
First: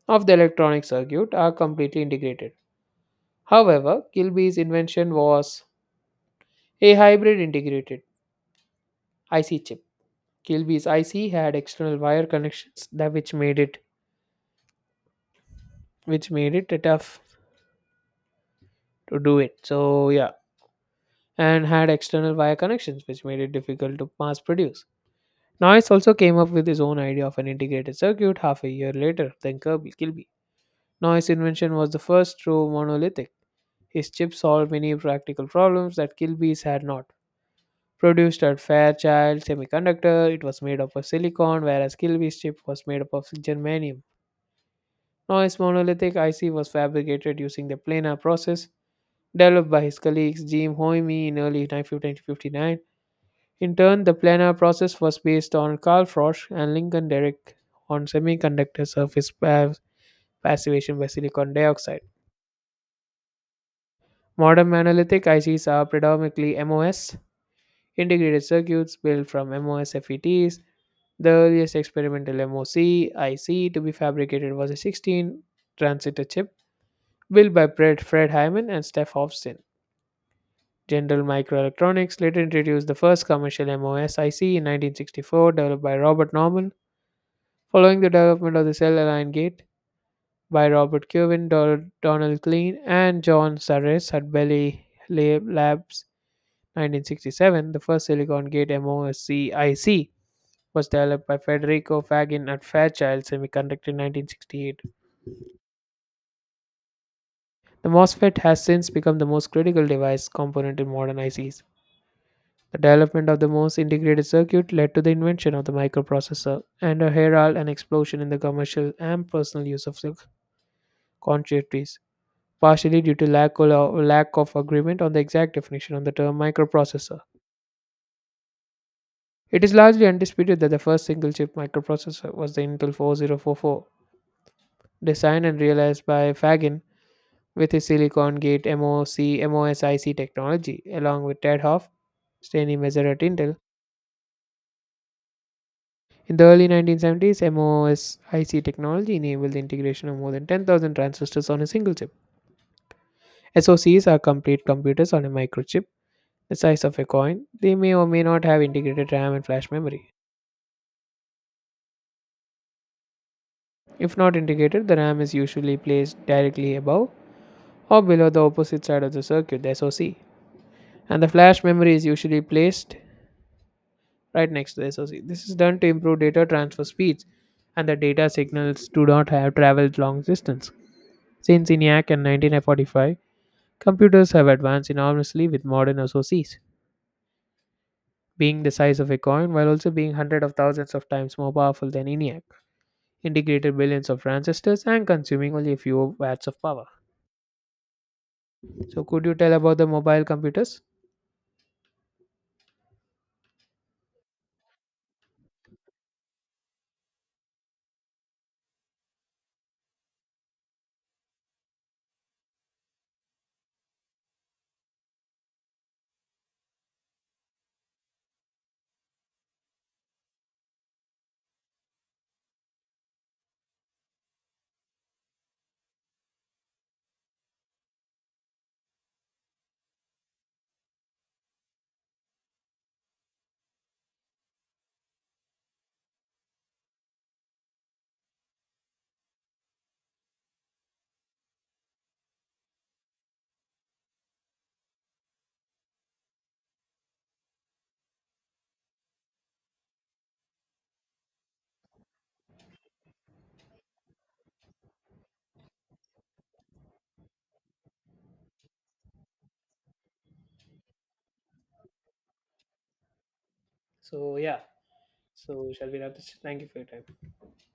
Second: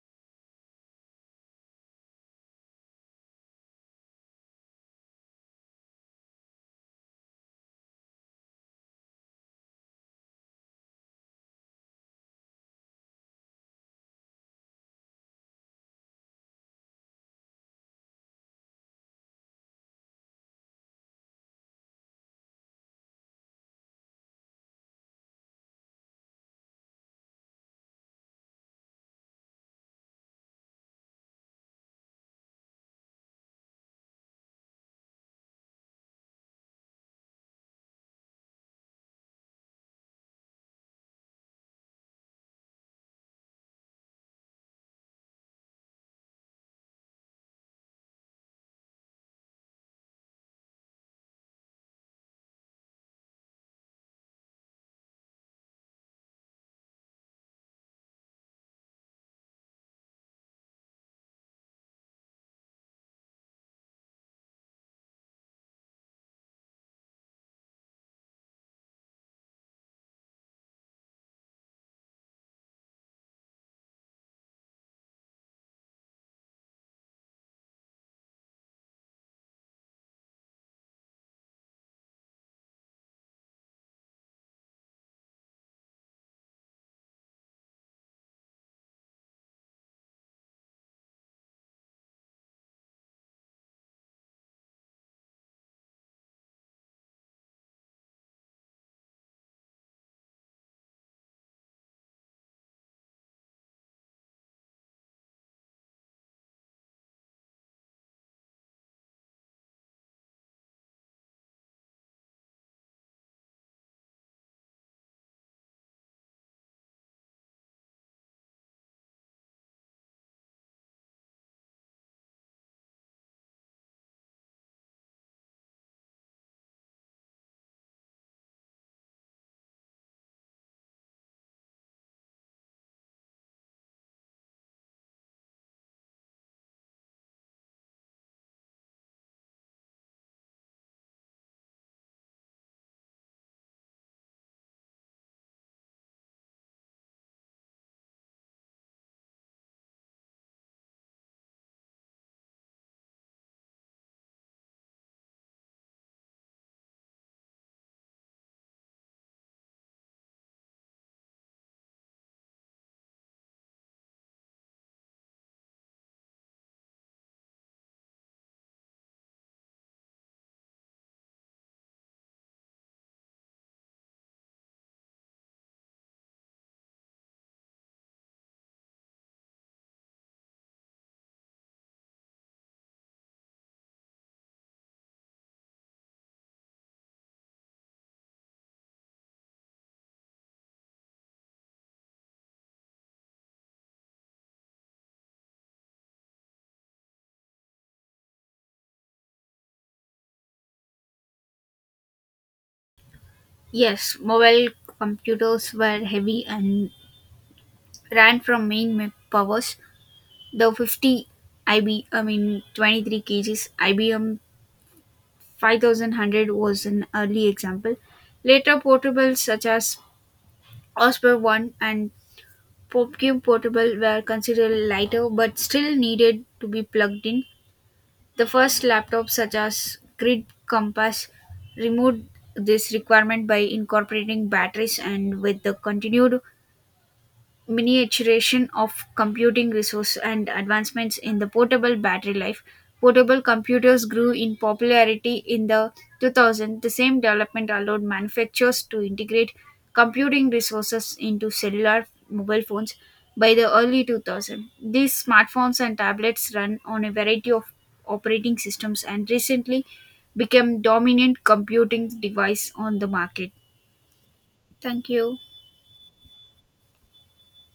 Speaker 1: of the electronic circuit are completely integrated. However, Kilby's invention was a hybrid integrated IC chip. Kilby's IC had external wire connections that which made it tough to do it. So yeah, and had external wire connections which made it difficult to mass produce. Noyce also came up with his own idea of an integrated circuit half a year later than Kirby Kilby. Noyce's invention was the first true monolithic. His chip solved many practical problems that Kilby's had not. Produced at Fairchild Semiconductor, it was made up of silicon, whereas Kilby's chip was made up of germanium. Noyce's monolithic IC was fabricated using the planar process developed by his colleagues Jim Hoime in early 1959. In turn, the planar process was based on Carl Frosch and Lincoln Derrick on semiconductor surface passivation by silicon dioxide. Modern monolithic ICs are predominantly MOS, integrated circuits built from MOS FETs. The earliest experimental MOC IC to be fabricated was a 16 transistor chip built by Fred Hyman and Steph Hofstyn. General Microelectronics later introduced the first commercial MOS IC in 1964, developed by Robert Norman. Following the development of the cell aligned gait by Robert Kirwan, Donald Klein, and John Sarres at Bell Labs 1967, the first silicon gate MOSCIC was developed by Federico Fagin at Fairchild Semiconductor in 1968. The MOSFET has since become the most critical device component in modern ICs. The development of the MOS integrated circuit led to the invention of the microprocessor and a herald an explosion in the commercial and personal use of circuitries. Partially due to lack of agreement on the exact definition of the term microprocessor. It is largely undisputed that the first single chip microprocessor was the Intel 4044, designed and realized by Fagin with his Silicon Gate MOSIC technology, along with Ted Hoff, Stanley Mazur at Intel. In the early 1970s, MOSIC technology enabled the integration of more than 10,000 transistors on a single chip. SOCs are complete computers on a microchip the size of a coin, they may or may not have integrated RAM and flash memory. If not integrated, the RAM is usually placed directly above or below the opposite side of the circuit, the SoC, and the flash memory is usually placed right next to the SoC. This is done to improve data transfer speeds and the data signals do not have traveled long distance. Since ENIAC and 1945, computers have advanced enormously with modern SoCs, being the size of a coin while also being hundreds of thousands of times more powerful than ENIAC. Integrated billions of transistors and consuming only a few watts of power. So, could you tell about the mobile computers?
Speaker 2: Yes, mobile computers were heavy and ran from main powers. The 50 IB, I mean 23 kgs IBM 5100 was an early example. Later, portables such as Osprey 1 and PopCube Portable were considered lighter but still needed to be plugged in. The first laptops, such as Grid Compass, removed this requirement by incorporating batteries, and with the continued miniaturization of computing resource and advancements in the portable battery life, portable computers grew in popularity in the 2000s. The same development allowed manufacturers to integrate computing resources into cellular mobile phones. By the early 2000s, these smartphones and tablets run on a variety of operating systems and recently became dominant computing device on the market.
Speaker 1: So, yeah.
Speaker 2: Thank you.
Speaker 1: So, shall we wrap this? Thank you for your time.